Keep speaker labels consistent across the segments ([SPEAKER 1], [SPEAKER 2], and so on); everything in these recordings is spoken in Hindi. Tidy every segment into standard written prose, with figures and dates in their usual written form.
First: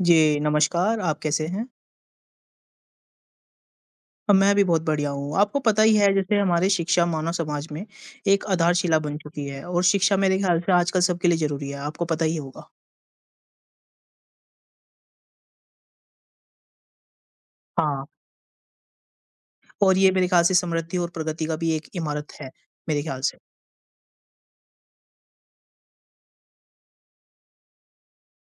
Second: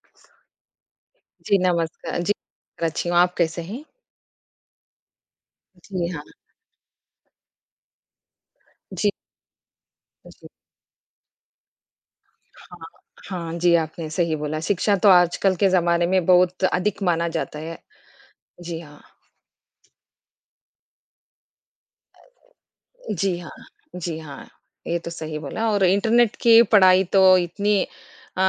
[SPEAKER 1] जी, नमस्कार, आप कैसे
[SPEAKER 2] जी,
[SPEAKER 1] हैं?
[SPEAKER 2] नमस्कार। जी, नमस्कार, अच्छी हूँ, आप कैसे हैं?
[SPEAKER 1] मैं भी बहुत बढ़िया हूँ। आपको पता ही
[SPEAKER 2] जी
[SPEAKER 1] है
[SPEAKER 2] हाँ,
[SPEAKER 1] जैसे हमारी शिक्षा मानव समाज में एक आधारशिला
[SPEAKER 2] जी,
[SPEAKER 1] बन चुकी है और शिक्षा मेरे
[SPEAKER 2] जी।
[SPEAKER 1] ख्याल से आजकल सबके लिए ज़रूरी है, आपको पता ही होगा।
[SPEAKER 2] हाँ, हाँ जी, आपने सही बोला, शिक्षा तो आजकल के ज़माने में बहुत अधिक माना जाता है।
[SPEAKER 1] हाँ,
[SPEAKER 2] जी हाँ।
[SPEAKER 1] और ये मेरे ख्याल से समृद्धि और प्रगति का भी एक इमारत है, मेरे ख्याल से।
[SPEAKER 2] जी हाँ, जी हाँ। ये तो सही बोला और इंटरनेट की पढ़ाई तो इतनी अ,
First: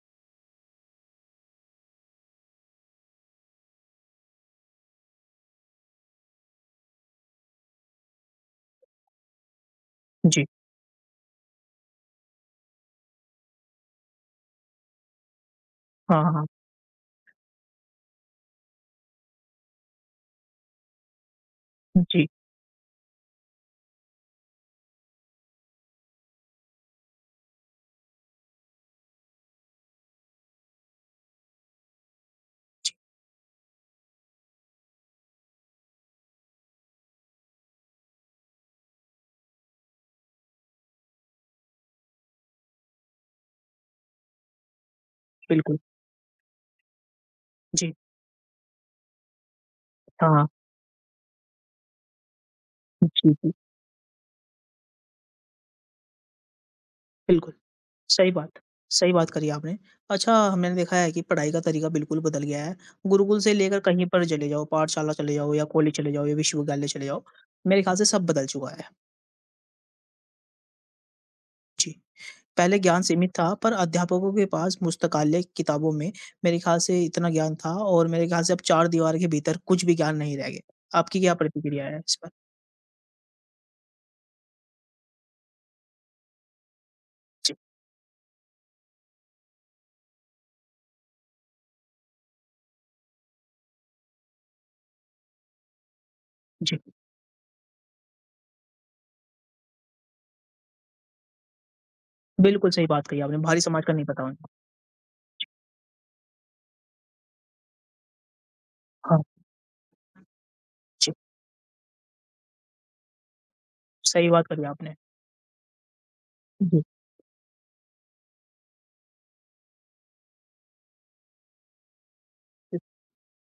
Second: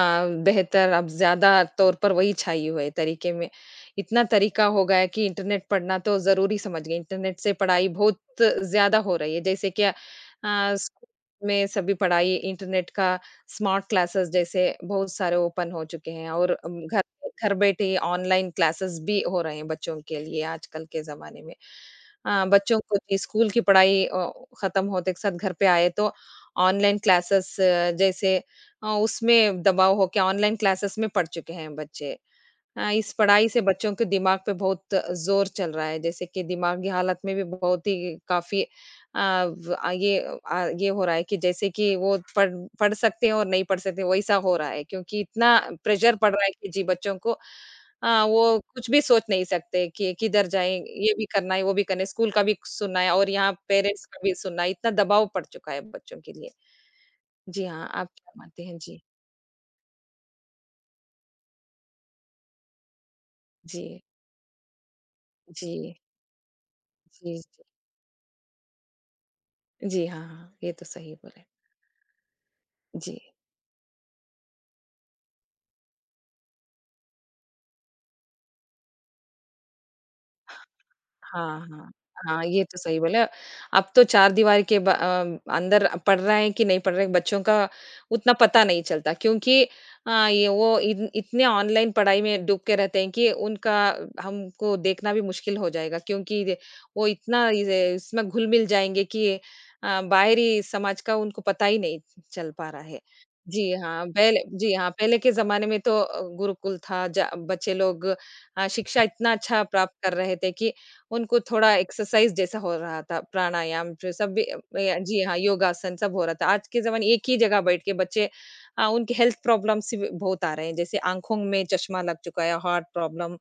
[SPEAKER 2] बेहतर अब ज़्यादा तौर पर वही छाई हुए तरीके में इतना तरीका हो गया है कि इंटरनेट पढ़ना तो ज़रूरी समझ गए। इंटरनेट से पढ़ाई बहुत ज़्यादा हो रही है। जैसे कि
[SPEAKER 1] जी।
[SPEAKER 2] स्कूल में सभी पढ़ाई इंटरनेट का स्मार्ट क्लासेस जैसे बहुत सारे ओपन हो चुके
[SPEAKER 1] हाँ,
[SPEAKER 2] हैं
[SPEAKER 1] हाँ। हाँ।
[SPEAKER 2] और घर घर बैठे ऑनलाइन क्लासेस भी हो रहे हैं बच्चों के लिए आजकल के ज़माने में।
[SPEAKER 1] जी,
[SPEAKER 2] बच्चों को जी, स्कूल की पढ़ाई खत्म होते के साथ घर पे आए तो ऑनलाइन क्लासेस जैसे उसमें दबाव हो के ऑनलाइन क्लासेस में पढ़ चुके हैं बच्चे। हाँ, इस पढ़ाई से बच्चों के दिमाग पे बहुत ज़ोर चल रहा है, जैसे कि दिमागी हालत में भी बहुत ही काफ़ी अ, व अ, ये हो रहा है कि जैसे कि वो पढ़ पढ़ सकते हैं और नहीं पढ़ सकते, वैसा हो रहा है क्योंकि इतना
[SPEAKER 1] बिल्कुल।
[SPEAKER 2] प्रेशर पड़ रहा है कि जी बच्चों को
[SPEAKER 1] जी,
[SPEAKER 2] वो कुछ भी सोच नहीं सकते कि किधर
[SPEAKER 1] हाँ।
[SPEAKER 2] जाएँ, ये भी करना है, वो भी करना है, स्कूल का भी सुनना है और
[SPEAKER 1] जी, जी,
[SPEAKER 2] यहाँ पेरेंट्स का भी सुनना है, इतना दबाव पड़ चुका है बच्चों के लिए।
[SPEAKER 1] बिल्कुल।
[SPEAKER 2] जी हाँ, आप
[SPEAKER 1] सही
[SPEAKER 2] क्या
[SPEAKER 1] बात।
[SPEAKER 2] मानते हैं? जी,
[SPEAKER 1] सही बात करी आपने। अच्छा हमने देखा है कि पढ़ाई का तरीका बिल्कुल बदल गया है। गुरुकुल से लेकर
[SPEAKER 2] जी,
[SPEAKER 1] कहीं पर चले जाओ, पाठशाला चले जाओ या
[SPEAKER 2] जी,
[SPEAKER 1] कॉलेज चले जाओ या विश्वविद्यालय चले जाओ,
[SPEAKER 2] जी, जी।
[SPEAKER 1] मेरे ख़्याल से सब बदल चुका है।
[SPEAKER 2] जी, हाँ, हाँ, ये तो सही बोले।
[SPEAKER 1] जी। पहले ज्ञान
[SPEAKER 2] जी।
[SPEAKER 1] सीमित था पर अध्यापकों के पास पुस्तकालय की किताबों में मेरे ख़्याल से इतना ज्ञान था और मेरे ख़्याल से अब 4 दीवार के भीतर कुछ भी ज्ञान नहीं रह गया। आपकी क्या
[SPEAKER 2] हाँ,
[SPEAKER 1] प्रतिक्रिया
[SPEAKER 2] हाँ।
[SPEAKER 1] है इस पर?
[SPEAKER 2] हाँ, ये तो सही बोले। अब तो चारदीवारी के अंदर पढ़ रहा है कि नहीं पढ़ रहा है, बच्चों
[SPEAKER 1] जी,
[SPEAKER 2] का उतना पता नहीं चलता क्योंकि ये वो इन इतने ऑनलाइन पढ़ाई में डूब के रहते हैं कि उनका हमको देखना भी मुश्किल हो जाएगा क्योंकि द
[SPEAKER 1] जी।
[SPEAKER 2] वो इतना इज़ इसमें घुल-मिल जाएँगे कि बाहरी समाज का उनको पता ही नहीं चल
[SPEAKER 1] बिल्कुल
[SPEAKER 2] पा रहा
[SPEAKER 1] सही
[SPEAKER 2] है।
[SPEAKER 1] बात कही आपने, बाहरी समाज का नहीं पता उन्हें।
[SPEAKER 2] जी हाँ, पहले के ज़माने में तो गुरुकुल था, ज बच्चे लोग शिक्षा
[SPEAKER 1] हाँ,
[SPEAKER 2] इतना अच्छा प्राप्त कर रहे थे कि
[SPEAKER 1] जी।
[SPEAKER 2] उनको थोड़ा एक्सरसाइज़ जैसा हो रहा था, प्राणायाम जो
[SPEAKER 1] सही
[SPEAKER 2] सब भी
[SPEAKER 1] बात
[SPEAKER 2] अ,
[SPEAKER 1] करी आपने।
[SPEAKER 2] य जी हाँ, योगासन सब हो रहा था। आज के
[SPEAKER 1] जी,
[SPEAKER 2] ज़माने एक ही जगह बैठ के बच्चे उनके हेल्थ प्रॉब्लम्स भी बहुत आ रहे हैं, जैसे आँखों में चश्मा लग चुका है, हार्ट प्रॉब्लम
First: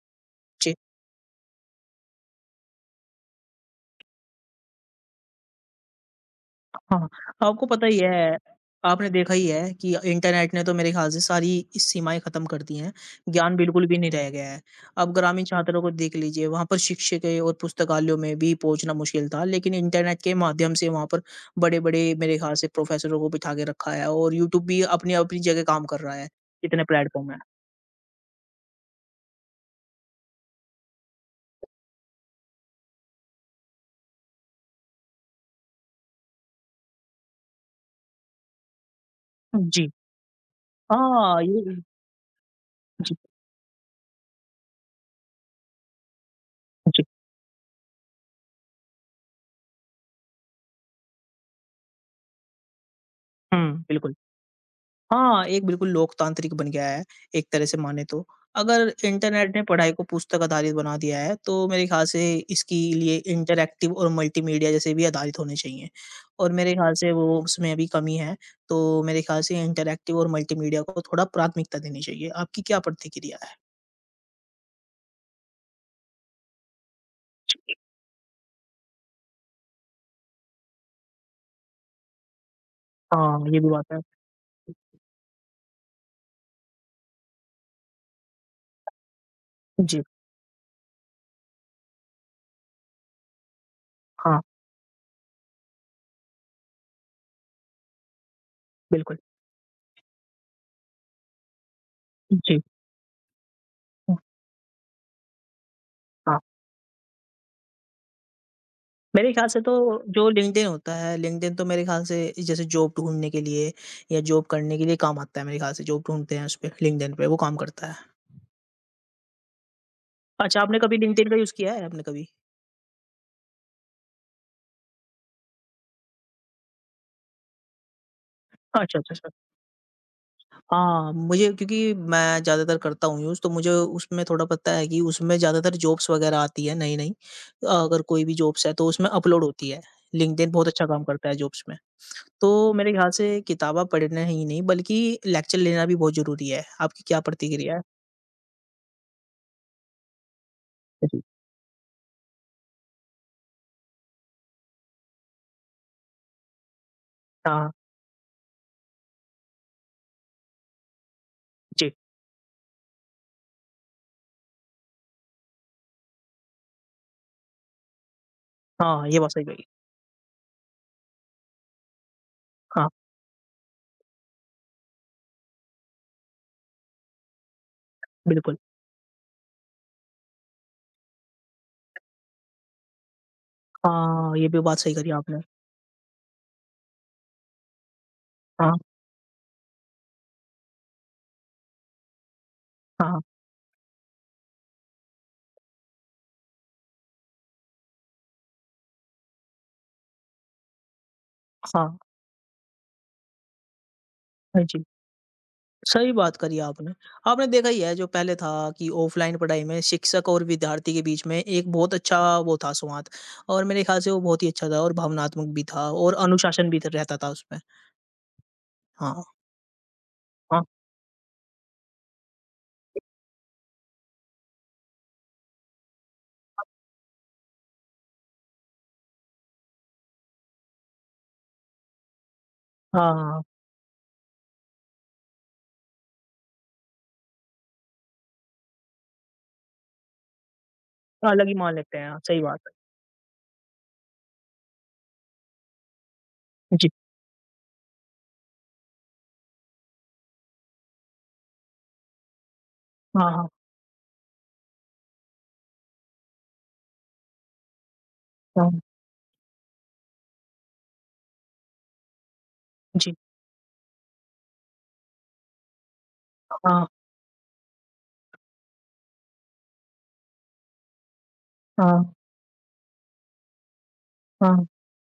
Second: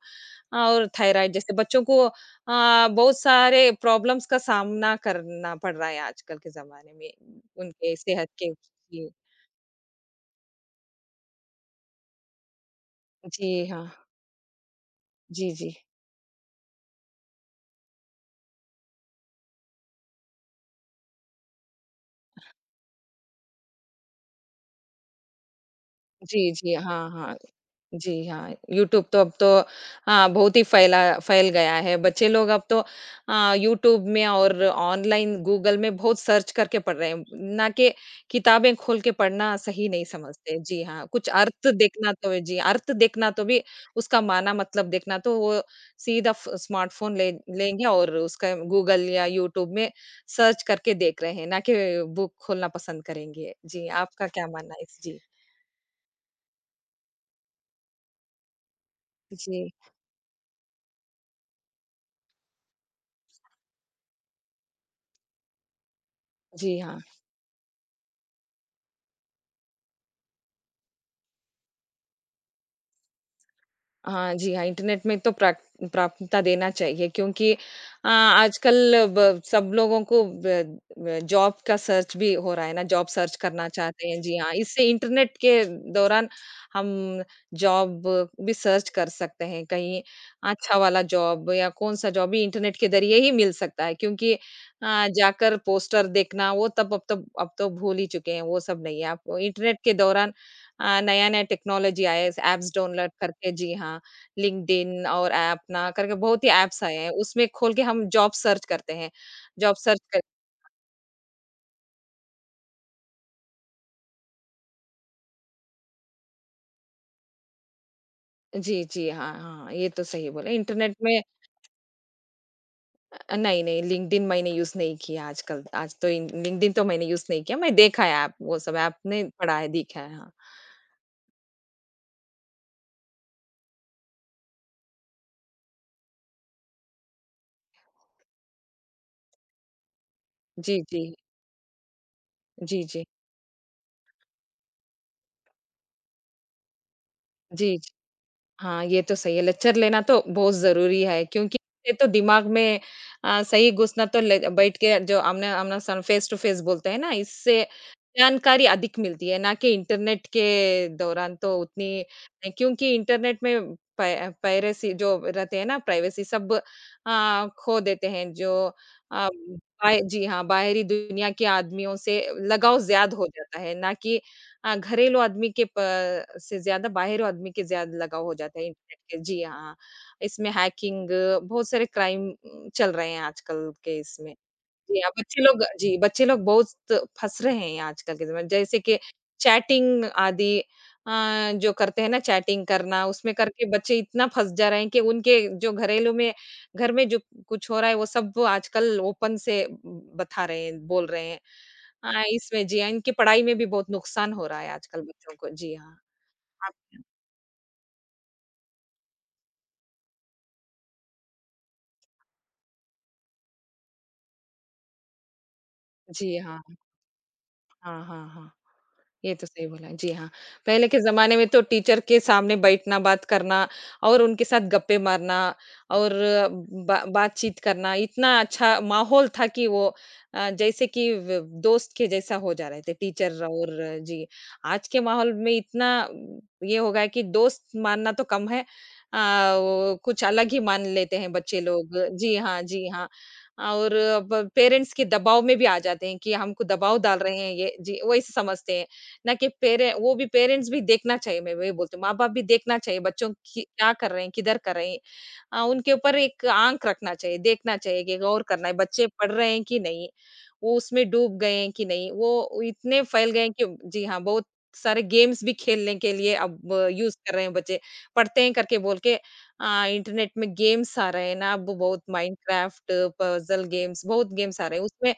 [SPEAKER 1] जी।
[SPEAKER 2] और थायराइड जैसे बच्चों को बहुत सारे प्रॉब्लम्स का सामना करना पड़ रहा है आजकल के ज़माने
[SPEAKER 1] हाँ,
[SPEAKER 2] में,
[SPEAKER 1] आपको पता
[SPEAKER 2] उनके
[SPEAKER 1] ही
[SPEAKER 2] सेहत
[SPEAKER 1] है,
[SPEAKER 2] के
[SPEAKER 1] आपने
[SPEAKER 2] लिए।
[SPEAKER 1] देखा ही है कि इंटरनेट ने तो मेरे ख़्याल से सारी सीमाएँ ख़त्म कर दी हैं, ज्ञान
[SPEAKER 2] जी
[SPEAKER 1] बिल्कुल
[SPEAKER 2] हाँ।
[SPEAKER 1] भी नहीं रह गया है। अब ग्रामीण
[SPEAKER 2] जी, जी।
[SPEAKER 1] छात्रों को देख लीजिए, वहाँ पर शिक्षकें और पुस्तकालयों में भी पहुँचना मुश्किल था, लेकिन इंटरनेट के माध्यम से वहाँ पर बड़े-बड़े मेरे ख़्याल से प्रोफ़ेसरों को बिठा के रखा है और यूट्यूब भी अपनी-अपनी जगह काम कर रहा है,
[SPEAKER 2] जी, जी।
[SPEAKER 1] इतने
[SPEAKER 2] हाँ,
[SPEAKER 1] प्लेटफ़ॉर्म
[SPEAKER 2] हाँ।
[SPEAKER 1] हैं।
[SPEAKER 2] जी हाँ, यूट्यूब तो अब तो हाँ, बहुत ही फैल गया है। बच्चे लोग अब तो यूट्यूब में और ऑनलाइन गूगल में बहुत सर्च करके पढ़ रहे हैं, ना कि किताबें खोल के पढ़ना
[SPEAKER 1] जी,
[SPEAKER 2] सही नहीं समझते। जी हाँ, कुछ
[SPEAKER 1] हाँ,
[SPEAKER 2] अर्थ
[SPEAKER 1] ये
[SPEAKER 2] देखना तो जी, अर्थ
[SPEAKER 1] जी,
[SPEAKER 2] देखना तो भी उसका माना मतलब देखना तो वो सीधा फ़
[SPEAKER 1] जी।
[SPEAKER 2] स्मार्टफ़ोन ले लेंगे और उसका गूगल या यूट्यूब में सर्च करके देख रहे हैं, ना कि बुक खोलना पसंद करेंगे।
[SPEAKER 1] हुँ,
[SPEAKER 2] जी,
[SPEAKER 1] बिल्कुल।
[SPEAKER 2] आपका क्या मानना है इस जी?
[SPEAKER 1] हाँ, एक बिल्कुल लोकतांत्रिक बन गया है, एक तरह से माने तो। अगर इंटरनेट ने
[SPEAKER 2] जी,
[SPEAKER 1] पढ़ाई को पुस्तक आधारित बना दिया है, तो मेरे ख़्याल से इसके लिए इंटरैक्टिव और मल्टीमीडिया जैसे भी आधारित होने चाहिए। और मेरे
[SPEAKER 2] जी
[SPEAKER 1] ख़्याल
[SPEAKER 2] हाँ।
[SPEAKER 1] से वो उसमें अभी कमी है, तो मेरे ख़्याल से इंटरैक्टिव और मल्टीमीडिया को थोड़ा प्राथमिकता देनी चाहिए। आपकी क्या प्रतिक्रिया है?
[SPEAKER 2] हाँ जी हाँ, इंटरनेट में तो प्राक प्राथमिकता देना चाहिए क्योंकि
[SPEAKER 1] जी,
[SPEAKER 2] आजकल ब सब लोगों को ब ब जॉब का सर्च भी हो रहा है ना, जॉब सर्च
[SPEAKER 1] हाँ, ये
[SPEAKER 2] करना
[SPEAKER 1] भी बात है।
[SPEAKER 2] चाहते हैं। जी हाँ, इससे इंटरनेट के दौरान हम जॉब भी सर्च कर सकते हैं,
[SPEAKER 1] जी,
[SPEAKER 2] कहीं अच्छा वाला जॉब या कौन-सा जॉब भी इंटरनेट के ज़रिए ही मिल सकता है क्योंकि
[SPEAKER 1] हाँ,
[SPEAKER 2] जाकर पोस्टर देखना वो तब अब तो भूल ही चुके हैं, वो सब नहीं है।
[SPEAKER 1] बिल्कुल।
[SPEAKER 2] आप इंटरनेट के दौरान नया-नया टेक्नोलॉजी आया है,
[SPEAKER 1] जी,
[SPEAKER 2] ऐप्स डाउनलोड करके जी हाँ,
[SPEAKER 1] हुँ,
[SPEAKER 2] लिंक्डइन और अपना करके
[SPEAKER 1] हाँ।
[SPEAKER 2] बहुत ही ऐप्स आए हैं, उसमें खोल के हम जॉब सर्च करते हैं।
[SPEAKER 1] मेरे ख्याल से तो
[SPEAKER 2] जॉब सर्च कर
[SPEAKER 1] जो लिंक्डइन होता है, लिंक्डइन तो मेरे ख़्याल से जैसे जॉब ढूँढने के लिए या जॉब करने के लिए काम आता है मेरे ख़्याल से, जॉब ढूँढते हैं उसपे लिंक्डइन पे, वो काम करता है।
[SPEAKER 2] जी, जी, हाँ, हाँ, ये तो सही बोले
[SPEAKER 1] अच्छा आपने
[SPEAKER 2] इंटरनेट
[SPEAKER 1] कभी
[SPEAKER 2] में।
[SPEAKER 1] लिंक्डइन का यूज़ किया है आपने कभी?
[SPEAKER 2] नहीं, नहीं लिंक्डइन मैंने यूज़ नहीं किया आजकल, आज तो इन लिंक्डइन तो मैंने यूज़ नहीं किया, मैं देखा है ऐप वो सब ऐप
[SPEAKER 1] अच्छा, अच्छा,
[SPEAKER 2] ने
[SPEAKER 1] अच्छा।
[SPEAKER 2] पढ़ा है, देखा है, हाँ।
[SPEAKER 1] हाँ, मुझे क्योंकि मैं ज़्यादातर करता हूँ यूज़, तो मुझे उसमें थोड़ा पता है कि उसमें ज़्यादातर जॉब्स वग़ैरह आती है नई-नई। अगर कोई भी जॉब्स है तो उसमें अपलोड होती है। लिंक्डइन बहुत
[SPEAKER 2] जी,
[SPEAKER 1] अच्छा काम
[SPEAKER 2] जी।
[SPEAKER 1] करता है जॉब्स में। तो
[SPEAKER 2] जी,
[SPEAKER 1] मेरे
[SPEAKER 2] जी।
[SPEAKER 1] ख्याल से किताबें पढ़ना ही नहीं बल्कि लेक्चर लेना भी बहुत ज़रूरी है। आपकी क्या प्रतिक्रिया
[SPEAKER 2] जी,
[SPEAKER 1] है?
[SPEAKER 2] जी। हाँ, ये तो सही है, लेक्चर लेना तो बहुत ज़रूरी
[SPEAKER 1] जी।
[SPEAKER 2] है क्योंकि ये तो दिमाग में सही घुसना तो ले बैठ के जो आमने-आमने सन फेस टू फेस बोलते हैं ना, इससे
[SPEAKER 1] हाँ।
[SPEAKER 2] जानकारी अधिक मिलती है, ना कि इंटरनेट के दौरान तो उतनी
[SPEAKER 1] जी।
[SPEAKER 2] नहीं, क्योंकि इंटरनेट में पै पायरेसी जो रहते हैं ना, प्राइवेसी सब खो देते हैं जो
[SPEAKER 1] हाँ, ये
[SPEAKER 2] अ,
[SPEAKER 1] बात सही कही।
[SPEAKER 2] बाय जी हाँ, बाहरी दुनिया के आदमियों से लगाव
[SPEAKER 1] हाँ,
[SPEAKER 2] ज़्यादा हो जाता है, ना कि हाँ, घरेलू आदमी के प से ज़्यादा बाहरी आदमी के ज़्यादा लगाव हो
[SPEAKER 1] बिल्कुल।
[SPEAKER 2] जाता है इंटरनेट के। जी हाँ, इसमें हैकिंग बहुत सारे क्राइम चल रहे हैं आजकल के इसमें।
[SPEAKER 1] हाँ, ये भी बात सही
[SPEAKER 2] जी
[SPEAKER 1] करी
[SPEAKER 2] हाँ,
[SPEAKER 1] आपने।
[SPEAKER 2] बच्चे लोग जी, बच्चे लोग बहुत फँस रहे हैं आजकल के ज़माने में।
[SPEAKER 1] हाँ,
[SPEAKER 2] जैसे कि चैटिंग आदि अ, जो करते हैं ना चैटिंग करना,
[SPEAKER 1] हाँ,
[SPEAKER 2] उसमें करके बच्चे इतना फँस जा रहे हैं कि उनके जो घरेलू में घर में जो कुछ हो रहा है, वो सब आजकल ओपन से बता रहे हैं, बोल रहे हैं।
[SPEAKER 1] हाँ,
[SPEAKER 2] हाँ, इसमें जी हाँ, इनकी पढ़ाई में भी बहुत नुकसान हो रहा
[SPEAKER 1] हाँ
[SPEAKER 2] है
[SPEAKER 1] जी।
[SPEAKER 2] आजकल बच्चों को। जी हाँ।
[SPEAKER 1] सही बात करी आपने।
[SPEAKER 2] अच्छा।
[SPEAKER 1] आपने देखा ही है जो पहले था कि ऑफ़लाइन पढ़ाई में शिक्षक और विद्यार्थी के बीच में एक बहुत अच्छा वो था संवाद और मेरे ख़्याल से वो बहुत ही अच्छा था और भावनात्मक भी था और
[SPEAKER 2] जी हाँ।
[SPEAKER 1] अनुशासन भी त रहता था उसमें।
[SPEAKER 2] हाँ, हाँ, हाँ।
[SPEAKER 1] हाँ,
[SPEAKER 2] ये तो सही बोला। जी हाँ,
[SPEAKER 1] हाँ,
[SPEAKER 2] पहले के ज़माने में तो टीचर के सामने बैठना, बात करना और उनके साथ गप्पे मारना और बा बातचीत करना, इतना अच्छा माहौल था कि वो जैसे कि व दोस्त के जैसा हो जा रहे थे
[SPEAKER 1] हाँ, हाँ,
[SPEAKER 2] टीचर और जी। आज के माहौल में इतना ये हो गया है कि दोस्त मानना तो कम है वो कुछ अलग ही मान लेते हैं
[SPEAKER 1] अलग ही
[SPEAKER 2] बच्चे
[SPEAKER 1] मान लेते
[SPEAKER 2] लोग।
[SPEAKER 1] हैं। हाँ,
[SPEAKER 2] जी
[SPEAKER 1] सही बात
[SPEAKER 2] हाँ,
[SPEAKER 1] है।
[SPEAKER 2] जी हाँ। और ब पेरेंट्स के दबाव में भी आ जाते हैं कि हमको
[SPEAKER 1] जी।
[SPEAKER 2] दबाव डाल रहे हैं ये। जी, वैसे समझते हैं। ना कि पेरे वो भी पेरेंट्स भी देखना चाहिए मैं वही बोलती हूँ, माँ-बाप भी देखना चाहिए
[SPEAKER 1] हाँ,
[SPEAKER 2] बच्चों
[SPEAKER 1] हाँ,
[SPEAKER 2] की क्या कर रहे हैं, किधर कर रहे हैं। उनके ऊपर एक आँख रखना चाहिए, देखना चाहिए कि गौर करना
[SPEAKER 1] हाँ,
[SPEAKER 2] है, बच्चे पढ़ रहे हैं कि नहीं? वो उसमें डूब गए हैं कि नहीं? वो इतने
[SPEAKER 1] जी।
[SPEAKER 2] फैल गए हैं कि जी हाँ, बहुत सारे गेम्स भी खेलने के लिए अब
[SPEAKER 1] हाँ,
[SPEAKER 2] यूज़ कर रहे हैं बच्चे, पढ़ते हैं करके बोल के इंटरनेट में गेम्स आ रहे हैं ना अब
[SPEAKER 1] हाँ,
[SPEAKER 2] बहुत माइनक्राफ्ट, पज़ल गेम्स, बहुत गेम्स
[SPEAKER 1] हाँ,
[SPEAKER 2] आ रहे हैं, उसमें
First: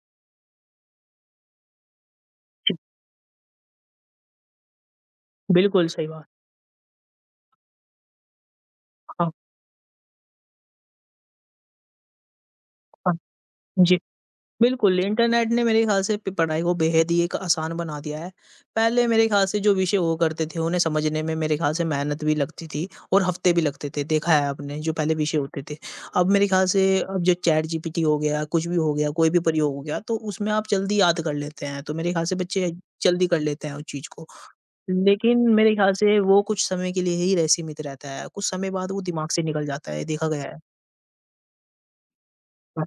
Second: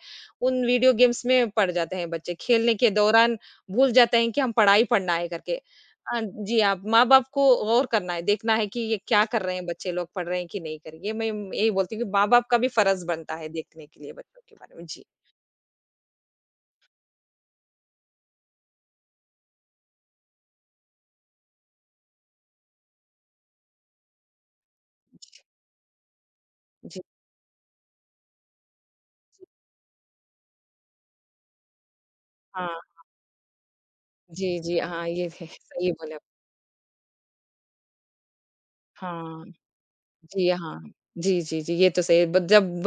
[SPEAKER 2] उन वीडियो गेम्स में पड़ जाते हैं बच्चे,
[SPEAKER 1] जी।
[SPEAKER 2] खेलने के दौरान भूल जाते हैं कि हम पढ़ाई पढ़ना है करके।
[SPEAKER 1] बिल्कुल सही
[SPEAKER 2] अ,
[SPEAKER 1] बात।
[SPEAKER 2] जी, आप माँ-बाप को गौर करना है, देखना है कि ये क्या
[SPEAKER 1] हाँ,
[SPEAKER 2] कर रहे हैं बच्चे लोग, पढ़ रहे हैं कि नहीं कर रहे। ये मैं यही बोलती हूँ कि माँ-बाप का भी फ़र्ज़
[SPEAKER 1] हाँ,
[SPEAKER 2] बनता है देखने
[SPEAKER 1] जी।
[SPEAKER 2] के लिए बच्चों के बारे में।
[SPEAKER 1] बिल्कुल,
[SPEAKER 2] जी।
[SPEAKER 1] इंटरनेट ने मेरे ख़्याल से प पढ़ाई को बेहद ही एक आसान बना दिया है। पहले मेरे ख़्याल से जो विषय हुआ करते थे, उन्हें समझने में मेरे ख़्याल से मेहनत भी लगती थी और हफ़्ते भी लगते थे, देखा है आपने, जो पहले विषय होते थे। अब मेरे ख़्याल से
[SPEAKER 2] जी,
[SPEAKER 1] अब जो चैटजीपीटी हो गया, कुछ भी हो गया, कोई भी
[SPEAKER 2] जी।
[SPEAKER 1] प्रयोग हो गया, तो उसमें आप जल्दी याद कर लेते हैं, तो मेरे ख़्याल से बच्चे
[SPEAKER 2] हाँ।
[SPEAKER 1] जल्दी कर लेते हैं उस चीज़ को।
[SPEAKER 2] जी, जी। हाँ, ये है।
[SPEAKER 1] लेकिन मेरे
[SPEAKER 2] सही
[SPEAKER 1] ख़्याल
[SPEAKER 2] बोले
[SPEAKER 1] से
[SPEAKER 2] आप।
[SPEAKER 1] वो कुछ समय के लिए ही रह सीमित रहता है, कुछ समय बाद वो दिमाग से
[SPEAKER 2] हाँ।
[SPEAKER 1] निकल जाता है, ये देखा गया
[SPEAKER 2] जी,
[SPEAKER 1] है।
[SPEAKER 2] हाँ। जी, जी, जी, ये तो सही है। बट जब
[SPEAKER 1] हाँ,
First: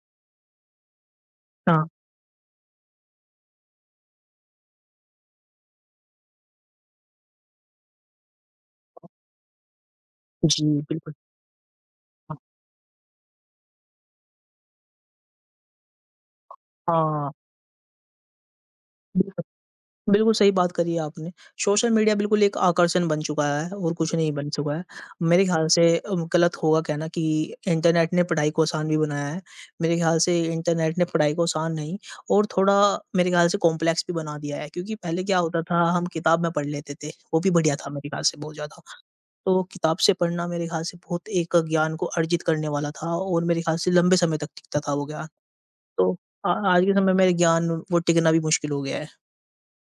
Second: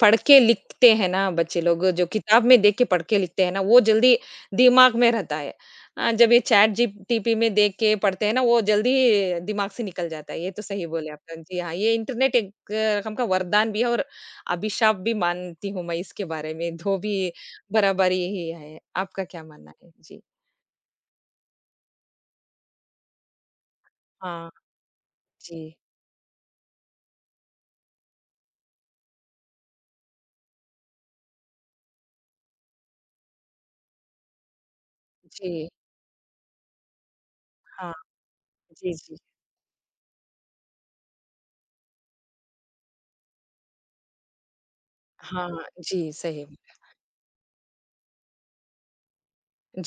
[SPEAKER 2] पढ़ के लिखते हैं ना बच्चे लोग,
[SPEAKER 1] हाँ।
[SPEAKER 2] जो किताब में देख के पढ़ के लिखते हैं ना, वो जल्दी दिमाग में रहता है। जब ये चैट जीपीटी में देख के पढ़ते हैं ना, वो जल्दी दिमाग से निकल जाता है। ये तो
[SPEAKER 1] जी,
[SPEAKER 2] सही बोले
[SPEAKER 1] बिल्कुल।
[SPEAKER 2] आप। जी हाँ, ये इंटरनेट
[SPEAKER 1] हाँ,
[SPEAKER 2] एक रकम का वरदान भी है और अभिशाप भी मानती हूँ मैं इसके बारे में, 2
[SPEAKER 1] हाँ।
[SPEAKER 2] भी बराबरी ही है। आपका क्या मानना है? जी।
[SPEAKER 1] बिल्कुल सही बात करी है आपने। सोशल मीडिया बिल्कुल एक आकर्षण बन चुका है और कुछ नहीं बन
[SPEAKER 2] हाँ,
[SPEAKER 1] चुका है। मेरे ख़्याल
[SPEAKER 2] जी।
[SPEAKER 1] से गलत होगा कहना कि इंटरनेट ने पढ़ाई को आसान भी बनाया है। मेरे ख़्याल से इंटरनेट ने पढ़ाई को आसान नहीं और थोड़ा मेरे ख़्याल से कॉम्प्लेक्स भी बना दिया है क्योंकि पहले क्या होता
[SPEAKER 2] जी,
[SPEAKER 1] था हम किताब में पढ़ लेते थे, वो भी बढ़िया था
[SPEAKER 2] हाँ।
[SPEAKER 1] मेरे ख़्याल से बहुत ज़्यादा।
[SPEAKER 2] जी, जी।
[SPEAKER 1] तो किताब से पढ़ना मेरे ख़्याल से बहुत एक ज्ञान को अर्जित करने वाला था और मेरे ख़्याल से लंबे समय तक टिकता था वो ज्ञान।
[SPEAKER 2] हाँ,
[SPEAKER 1] तो
[SPEAKER 2] जी, सही
[SPEAKER 1] आज के समय में ज्ञान वो टिकना भी मुश्किल हो गया है।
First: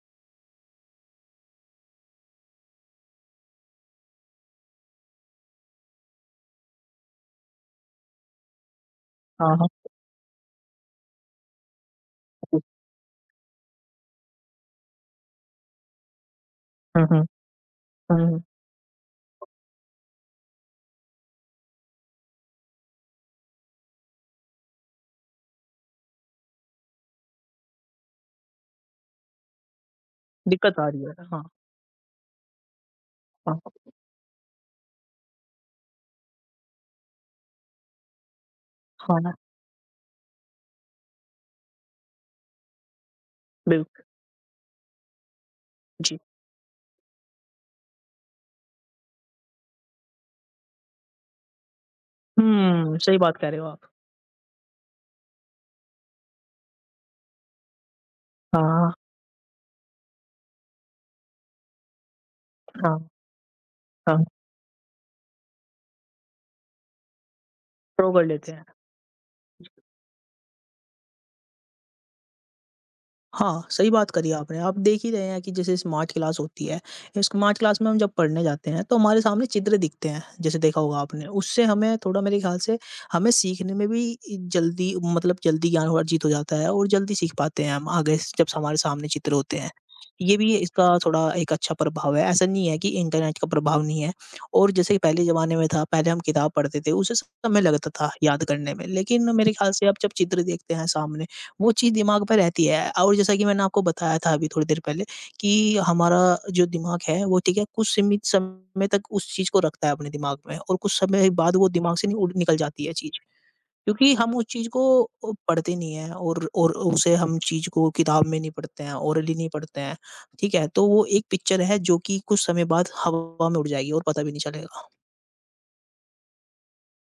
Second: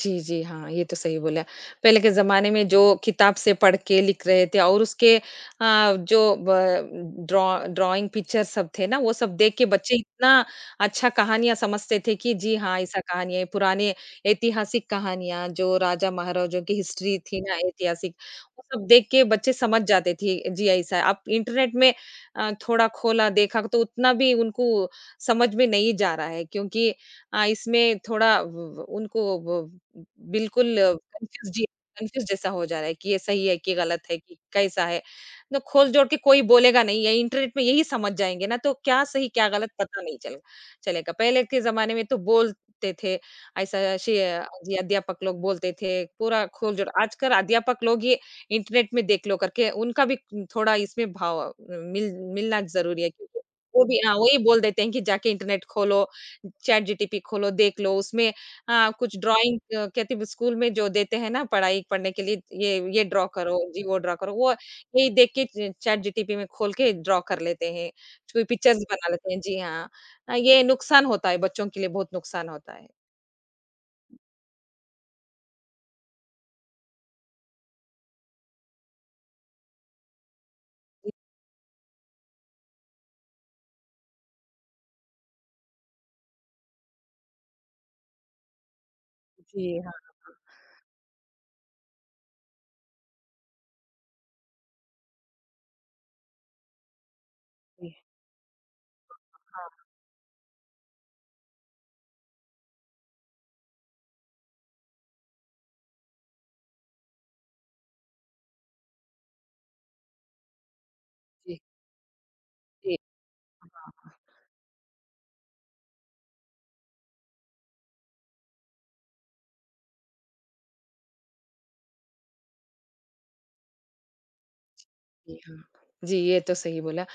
[SPEAKER 2] जी, जी, हाँ, ये तो सही बोला। पहले के ज़माने में जो किताब से पढ़ के लिख रहे थे और उसके जो ब ड्रॉ ड्राइंग पिक्चर सब थे ना, वो सब
[SPEAKER 1] हाँ,
[SPEAKER 2] देख के
[SPEAKER 1] हाँ।
[SPEAKER 2] बच्चे इतना अच्छा कहानियाँ समझते थे कि जी हाँ, ऐसा कहानी है। पुराने ऐतिहासिक कहानियाँ जो राजा-महाराजों की
[SPEAKER 1] हुँ,
[SPEAKER 2] हिस्ट्री
[SPEAKER 1] हुँ।
[SPEAKER 2] थी ना ऐतिहासिक,
[SPEAKER 1] हुँ,
[SPEAKER 2] वो सब देख के बच्चे समझ जाते थे, जी ऐसा है। अब इंटरनेट में थोड़ा खोला, देखा तो उतना भी उनको समझ में नहीं जा रहा है क्योंकि इसमें थोड़ा व उनको व बिल्कुल
[SPEAKER 1] दिक्कत आ रही है। हाँ,
[SPEAKER 2] कन्फ्यूज़ जी कन्फ्यूज़ जैसा हो जा रहा है कि ये सही है
[SPEAKER 1] हाँ,
[SPEAKER 2] कि गलत है कि कैसा है। ना खोल-जोड़ के कोई बोलेगा नहीं, ये इंटरनेट में यही समझ जाएँगे ना तो क्या
[SPEAKER 1] हाँ,
[SPEAKER 2] सही
[SPEAKER 1] हाँ,
[SPEAKER 2] क्या गलत पता नहीं चल चलेगा। पहले के ज़माने में तो बोलते थे, ऐसा
[SPEAKER 1] बिल्कुल,
[SPEAKER 2] शे जी अध्यापक लोग बोलते थे,
[SPEAKER 1] जी।
[SPEAKER 2] पूरा खोल-जोड़ आजकल अध्यापक लोग ये इंटरनेट में देख लो करके उनका भी थोड़ा इसमें भाव मिलना ज़रूरी है
[SPEAKER 1] सही बात
[SPEAKER 2] क्योंकि
[SPEAKER 1] कह रहे हो आप।
[SPEAKER 2] वो भी हाँ, वही बोल देते हैं कि जाके इंटरनेट खोलो चैट जीटीपी खोलो, देख लो उसमें
[SPEAKER 1] हाँ,
[SPEAKER 2] कुछ ड्राइंग कहते हैं स्कूल में जो देते हैं ना पढ़ाई पढ़ने के लिए
[SPEAKER 1] हाँ,
[SPEAKER 2] ये ड्रा करो जी, वो ड्रा
[SPEAKER 1] हाँ,
[SPEAKER 2] करो, वो यही देख के च चैट जीटीपी में खोल के ड्रा कर लेते हैं,
[SPEAKER 1] ड्रॉ कर
[SPEAKER 2] कोई
[SPEAKER 1] लेते हैं।
[SPEAKER 2] पिक्चर्स बना लेते हैं। जी हाँ, ये नुकसान होता है, बच्चों के लिए बहुत नुकसान होता है।
[SPEAKER 1] हाँ, सही बात करी आपने। आप देख ही रहे हैं कि जैसे स्मार्ट क्लास होती है, स्मार्ट क्लास में हम जब पढ़ने जाते हैं तो हमारे सामने चित्र दिखते हैं, जैसे देखा होगा
[SPEAKER 2] जी,
[SPEAKER 1] आपने। उससे हमें थोड़ा मेरे ख्याल से हमें सीखने में भी इ जल्दी मतलब जल्दी ज्ञान अर्जित हो जाता है और जल्दी सीख पाते हैं हम आगे स जब हमारे सामने चित्र होते हैं।
[SPEAKER 2] जी हाँ,
[SPEAKER 1] ये भी इसका थोड़ा एक अच्छा प्रभाव है, ऐसा नहीं है कि इंटरनेट का प्रभाव नहीं है और जैसे पहले ज़माने में था, पहले हम किताब पढ़ते थे, उसे समय लगता
[SPEAKER 2] जी,
[SPEAKER 1] था याद करने में, लेकिन मेरे ख्याल से
[SPEAKER 2] हाँ,
[SPEAKER 1] अब जब चित्र देखते हैं सामने वो चीज़ दिमाग पे रहती है और जैसा कि मैंने आपको बताया था अभी थोड़ी देर पहले कि हमारा जो दिमाग है वो ठीक है कुछ सीमित समय तक उस चीज़ को रखता है अपने दिमाग में और कुछ समय बाद
[SPEAKER 2] जी,
[SPEAKER 1] वो दिमाग से नि उड़ निकल जाती है
[SPEAKER 2] जी,
[SPEAKER 1] चीज़।
[SPEAKER 2] हाँ।
[SPEAKER 1] क्योंकि हम उस चीज़ को पढ़ते नहीं हैं और उसे हम चीज़ को किताब में नहीं पढ़ते हैं, ओरली नहीं पढ़ते हैं, ठीक है? तो वो एक पिक्चर है जो कि कुछ समय बाद हवा में उड़ जाएगी और पता भी नहीं चलेगा।
[SPEAKER 2] जी, हाँ। जी, ये तो सही बोला।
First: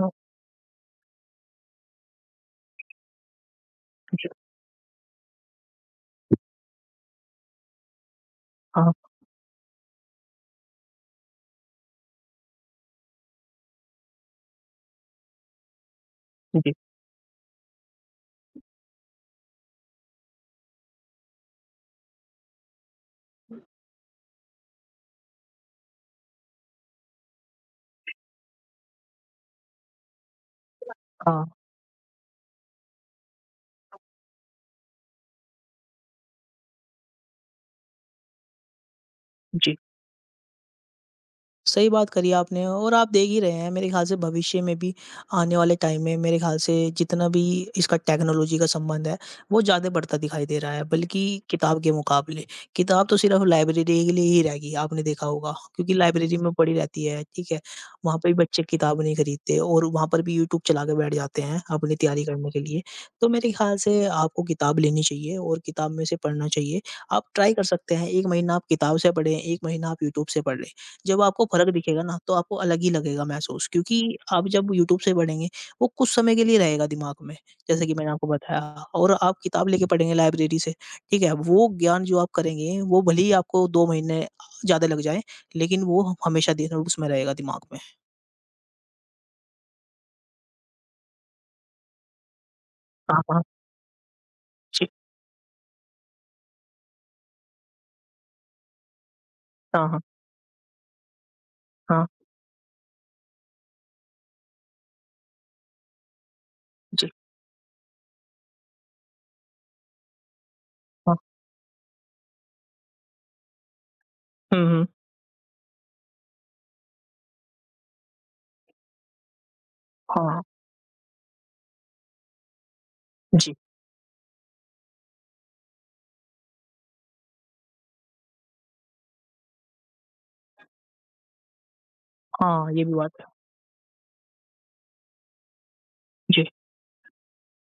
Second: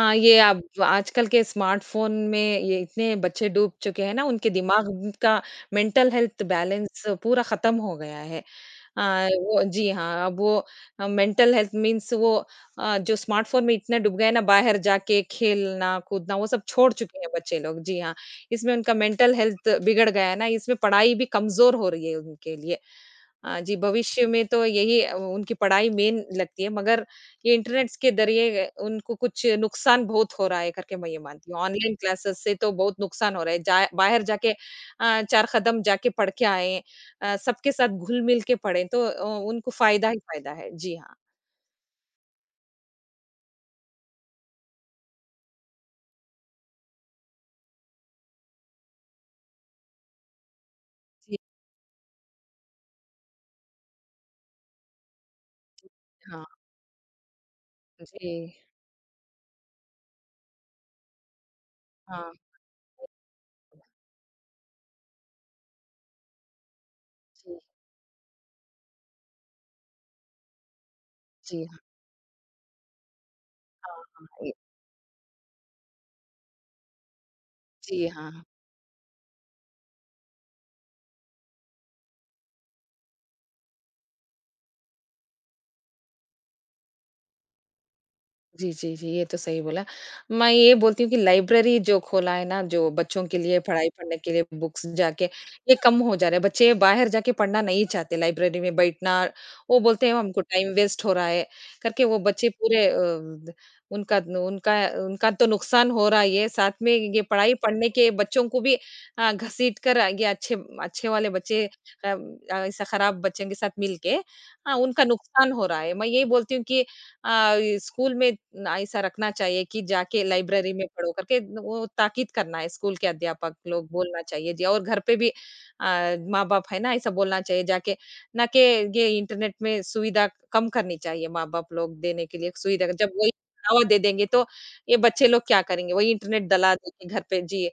[SPEAKER 1] हाँ
[SPEAKER 2] ये अब आजकल के स्मार्टफ़ोन में ये इतने बच्चे डूब चुके हैं ना,
[SPEAKER 1] जी।
[SPEAKER 2] उनके दिमाग का मेंटल हेल्थ बैलेंस पूरा ख़त्म हो गया है।
[SPEAKER 1] हाँ,
[SPEAKER 2] वो जी हाँ, अब वो मेंटल हेल्थ मीन्स वो जो स्मार्टफ़ोन में इतना डूब गए हैं ना, बाहर जाके खेलना, कूदना, वो सब
[SPEAKER 1] जी।
[SPEAKER 2] छोड़ चुके हैं बच्चे लोग। जी हाँ, इसमें उनका मेंटल हेल्थ बिगड़ गया है ना, इसमें पढ़ाई भी कमज़ोर हो रही है उनके लिए। हाँ जी, भविष्य में तो यही उनकी पढ़ाई मेन लगती है, मगर ये इंटरनेट्स के ज़रिए उनको कुछ नुकसान बहुत हो रहा है करके मैं ये
[SPEAKER 1] हाँ,
[SPEAKER 2] मानती हूँ। ऑनलाइन क्लासेस से तो बहुत नुकसान हो रहा है। जा बाहर जाके 4 कदम जाके पढ़ के आएँ सबके साथ घुल-मिल के पढ़ें, तो उनको
[SPEAKER 1] जी।
[SPEAKER 2] फ़ायदा ही फ़ायदा है। जी हाँ।
[SPEAKER 1] सही बात करी आपने और आप देख ही रहे हैं मेरे ख्याल से भविष्य में भी आने वाले टाइम में मेरे ख्याल से जितना भी इसका टेक्नोलॉजी का संबंध है वो ज़्यादा बढ़ता दिखाई दे रहा है बल्कि
[SPEAKER 2] जी
[SPEAKER 1] किताब के मुकाबले किताब तो सिर्फ लाइब्रेरी के लिए ही रह गई आपने देखा होगा क्योंकि लाइब्रेरी
[SPEAKER 2] हाँ,
[SPEAKER 1] में पड़ी रहती है ठीक है वहाँ पर भी
[SPEAKER 2] जी,
[SPEAKER 1] बच्चे किताब नहीं खरीदते और वहाँ पर भी यूट्यूब चला के बैठ जाते हैं अपनी तैयारी
[SPEAKER 2] हाँ।
[SPEAKER 1] करने के लिए तो मेरे ख्याल से आपको किताब लेनी चाहिए और किताब में से पढ़ना चाहिए आप ट्राई
[SPEAKER 2] जी,
[SPEAKER 1] कर सकते हैं एक महीना आप किताब से पढ़ें एक महीना आप यूट्यूब से पढ़ें जब आपको
[SPEAKER 2] जी,
[SPEAKER 1] फ़र्क
[SPEAKER 2] हाँ,
[SPEAKER 1] दिखेगा ना, तो आपको अलग ही लगेगा महसूस
[SPEAKER 2] हाँ।
[SPEAKER 1] क्योंकि आप
[SPEAKER 2] हाँ,
[SPEAKER 1] जब यूट्यूब से पढ़ेंगे, वो कुछ समय के लिए रहेगा दिमाग में, जैसे कि
[SPEAKER 2] जी,
[SPEAKER 1] मैंने आपको
[SPEAKER 2] हाँ।
[SPEAKER 1] बताया और आप किताब लेके पढ़ेंगे लाइब्रेरी से, ठीक है? वो ज्ञान जो आप करेंगे, वो भले ही आपको 2 महीने ज़्यादा लग जाएँ, लेकिन वो ह हमेशा दिन उसमें रहेगा दिमाग में।
[SPEAKER 2] जी, जी, जी, ये तो सही बोला। मैं ये बोलती हूँ कि लाइब्रेरी जो खोला है ना, जो
[SPEAKER 1] हाँ,
[SPEAKER 2] बच्चों के
[SPEAKER 1] हाँ।
[SPEAKER 2] लिए पढ़ाई पढ़ने के लिए
[SPEAKER 1] जी।
[SPEAKER 2] बुक्स जाके, ये कम हो जा रहा है। बच्चे बाहर जाके पढ़ना नहीं चाहते, लाइब्रेरी में बैठना, वो
[SPEAKER 1] हाँ, हाँ।
[SPEAKER 2] बोलते हैं हमको टाइम वेस्ट हो रहा है, करके
[SPEAKER 1] हाँ,
[SPEAKER 2] वो बच्चे पूरे अ, द उनका उनका उनका तो नुकसान हो रहा ही है, ये साथ में
[SPEAKER 1] जी।
[SPEAKER 2] ये पढ़ाई पढ़ने के बच्चों को भी घसीट कर ये अच्छे अच्छे
[SPEAKER 1] हाँ।
[SPEAKER 2] वाले बच्चे ऐसा खराब बच्चों के साथ मिलके
[SPEAKER 1] हुँ, हुँ।
[SPEAKER 2] उनका नुकसान हो रहा है। मैं यही बोलती हूँ कि स्कूल में ना ऐसा रखना चाहिए कि जाके
[SPEAKER 1] हाँ,
[SPEAKER 2] लाइब्रेरी में पढ़ो करके वो ताकीद करना है स्कूल के
[SPEAKER 1] जी।
[SPEAKER 2] अध्यापक लोग बोलना चाहिए जी। और घर पे भी माँ-बाप है ना ऐसा बोलना चाहिए जाके ना कि ये इंटरनेट में सुविधा कम करनी चाहिए माँ-बाप लोग देने के लिए
[SPEAKER 1] हाँ, ये
[SPEAKER 2] सुविधा
[SPEAKER 1] भी
[SPEAKER 2] जब
[SPEAKER 1] बात है।
[SPEAKER 2] वही बढ़ावा दे देंगे तो ये बच्चे लोग क्या करेंगे? वही इंटरनेट
[SPEAKER 1] जी।
[SPEAKER 2] डला देंगे घर पे जी।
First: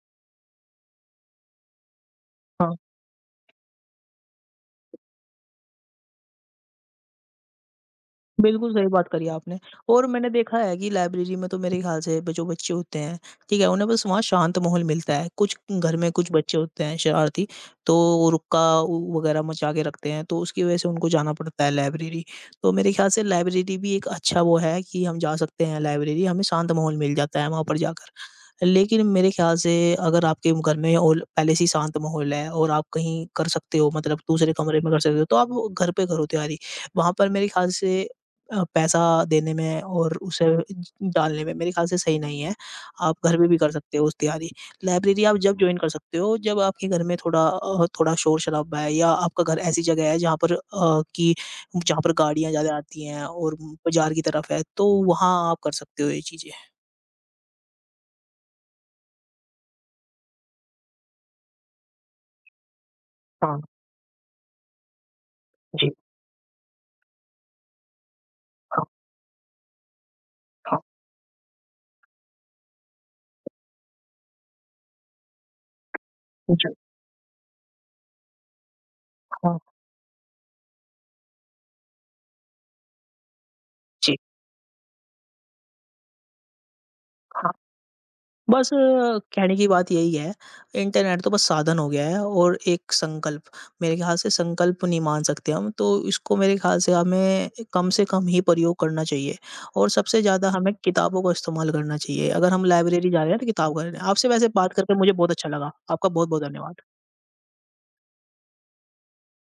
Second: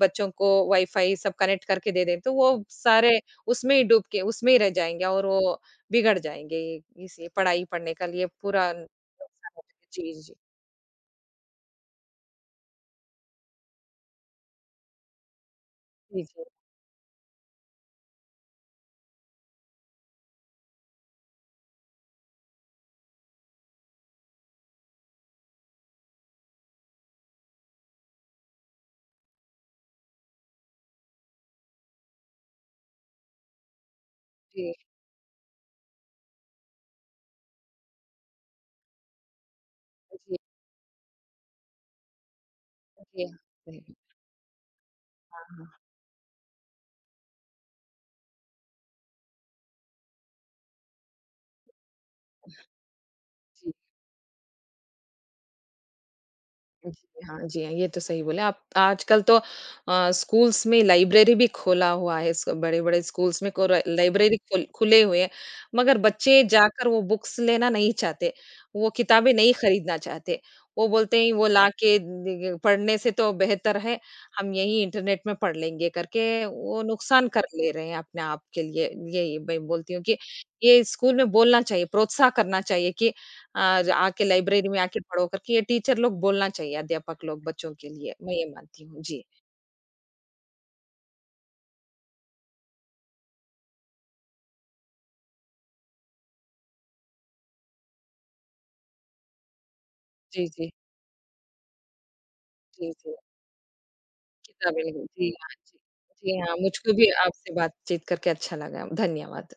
[SPEAKER 2] बच्चों को वाईफाई सब कनेक्ट करके दे दें तो वो
[SPEAKER 1] हाँ।
[SPEAKER 2] सारे उसमें ही डूब के उसमें ही रह जाएँगे और वो बिगड़ जाएँगे इसी पढ़ाई पढ़ने का लिए
[SPEAKER 1] बिल्कुल
[SPEAKER 2] पूरा।
[SPEAKER 1] सही बात करी आपने और
[SPEAKER 2] जी,
[SPEAKER 1] मैंने
[SPEAKER 2] जी।
[SPEAKER 1] देखा है कि लाइब्रेरी में तो मेरे ख्याल से ब जो बच्चे होते हैं, ठीक है? उन्हें बस वहाँ शांत माहौल मिलता है। कुछ घर में
[SPEAKER 2] जी,
[SPEAKER 1] कुछ
[SPEAKER 2] जी।
[SPEAKER 1] बच्चे होते हैं शरारती, तो वो रुक्का उ वगैरह मचा के रखते हैं, तो उसकी वजह से उनको जाना पड़ता है लाइब्रेरी। तो मेरे ख्याल से लाइब्रेरी भी एक अच्छा वो है कि हम जा सकते हैं लाइब्रेरी, हमें शांत माहौल मिल जाता है वहाँ पर जाकर। लेकिन मेरे ख्याल से अगर आपके घर में और पहले से ही शांत माहौल है और आप कहीं कर सकते हो मतलब दूसरे
[SPEAKER 2] जी,
[SPEAKER 1] कमरे में कर सकते हो, तो आप घर पे करो तैयारी। वहाँ पर मेरे ख्याल से पैसा देने में और
[SPEAKER 2] जी।
[SPEAKER 1] उसे ज डालने में मेरे ख़्याल से सही नहीं है। आप
[SPEAKER 2] जी,
[SPEAKER 1] घर पे भी कर
[SPEAKER 2] जी।
[SPEAKER 1] सकते हो उस तैयारी। लाइब्रेरी आप
[SPEAKER 2] हाँ,
[SPEAKER 1] जब जॉइन
[SPEAKER 2] हाँ।
[SPEAKER 1] कर सकते हो जब आपके घर में थोड़ा थोड़ा शोर-शराबा है या आपका घर ऐसी जगह है जहाँ पर कि जहाँ पर गाड़ियाँ ज़्यादा आती हैं और बाज़ार की तरफ है, तो वहाँ आप कर सकते हो ये चीज़ें।
[SPEAKER 2] जी हाँ, जी हाँ, ये तो सही बोले आप। आजकल तो स्कूल्स में लाइब्रेरी भी खोला हुआ है, स बड़े-बड़े स्कूल्स में
[SPEAKER 1] हाँ,
[SPEAKER 2] को र लाइब्रेरी खुले हुए हैं,
[SPEAKER 1] जी।
[SPEAKER 2] मगर बच्चे जाकर वो बुक्स लेना नहीं चाहते,
[SPEAKER 1] हाँ,
[SPEAKER 2] वो किताबें नहीं खरीदना चाहते।
[SPEAKER 1] हाँ।
[SPEAKER 2] वो बोलते हैं वो लाके द पढ़ने से तो बेहतर है, हम यहीं इंटरनेट में पढ़ लेंगे करके
[SPEAKER 1] जी,
[SPEAKER 2] वो नुकसान कर ले रहे हैं अपने आप के लिए। यही
[SPEAKER 1] हाँ,
[SPEAKER 2] मैं बोलती हूँ कि ये स्कूल में बोलना चाहिए, प्रोत्साहन करना चाहिए कि आज
[SPEAKER 1] जी,
[SPEAKER 2] आके लाइब्रेरी में आके पढ़ो करके ये टीचर लोग बोलना चाहिए, अध्यापक लोग
[SPEAKER 1] हाँ।
[SPEAKER 2] बच्चों के लिए, मैं ये
[SPEAKER 1] बस
[SPEAKER 2] मानती हूँ। जी।
[SPEAKER 1] कहने की बात यही है, इंटरनेट तो बस साधन हो गया है और एक संकल्प। मेरे ख़्याल से संकल्प नहीं मान सकते हम, तो इसको मेरे ख़्याल से हमें कम से कम ही प्रयोग करना चाहिए और सबसे
[SPEAKER 2] जी,
[SPEAKER 1] ज़्यादा
[SPEAKER 2] जी।
[SPEAKER 1] हमें किताबों का इस्तेमाल करना चाहिए। अगर हम
[SPEAKER 2] जी,
[SPEAKER 1] लाइब्रेरी
[SPEAKER 2] जी।
[SPEAKER 1] जा रहे हैं तो किताब का आपसे वैसे बात
[SPEAKER 2] किताबें
[SPEAKER 1] करके
[SPEAKER 2] लिखो।
[SPEAKER 1] मुझे बहुत
[SPEAKER 2] जी
[SPEAKER 1] अच्छा
[SPEAKER 2] हाँ,
[SPEAKER 1] लगा।
[SPEAKER 2] जी।
[SPEAKER 1] आपका
[SPEAKER 2] जी
[SPEAKER 1] बहुत-बहुत
[SPEAKER 2] हाँ,
[SPEAKER 1] धन्यवाद।
[SPEAKER 2] मुझको भी आपसे बातचीत करके अच्छा लगा। धन्यवाद।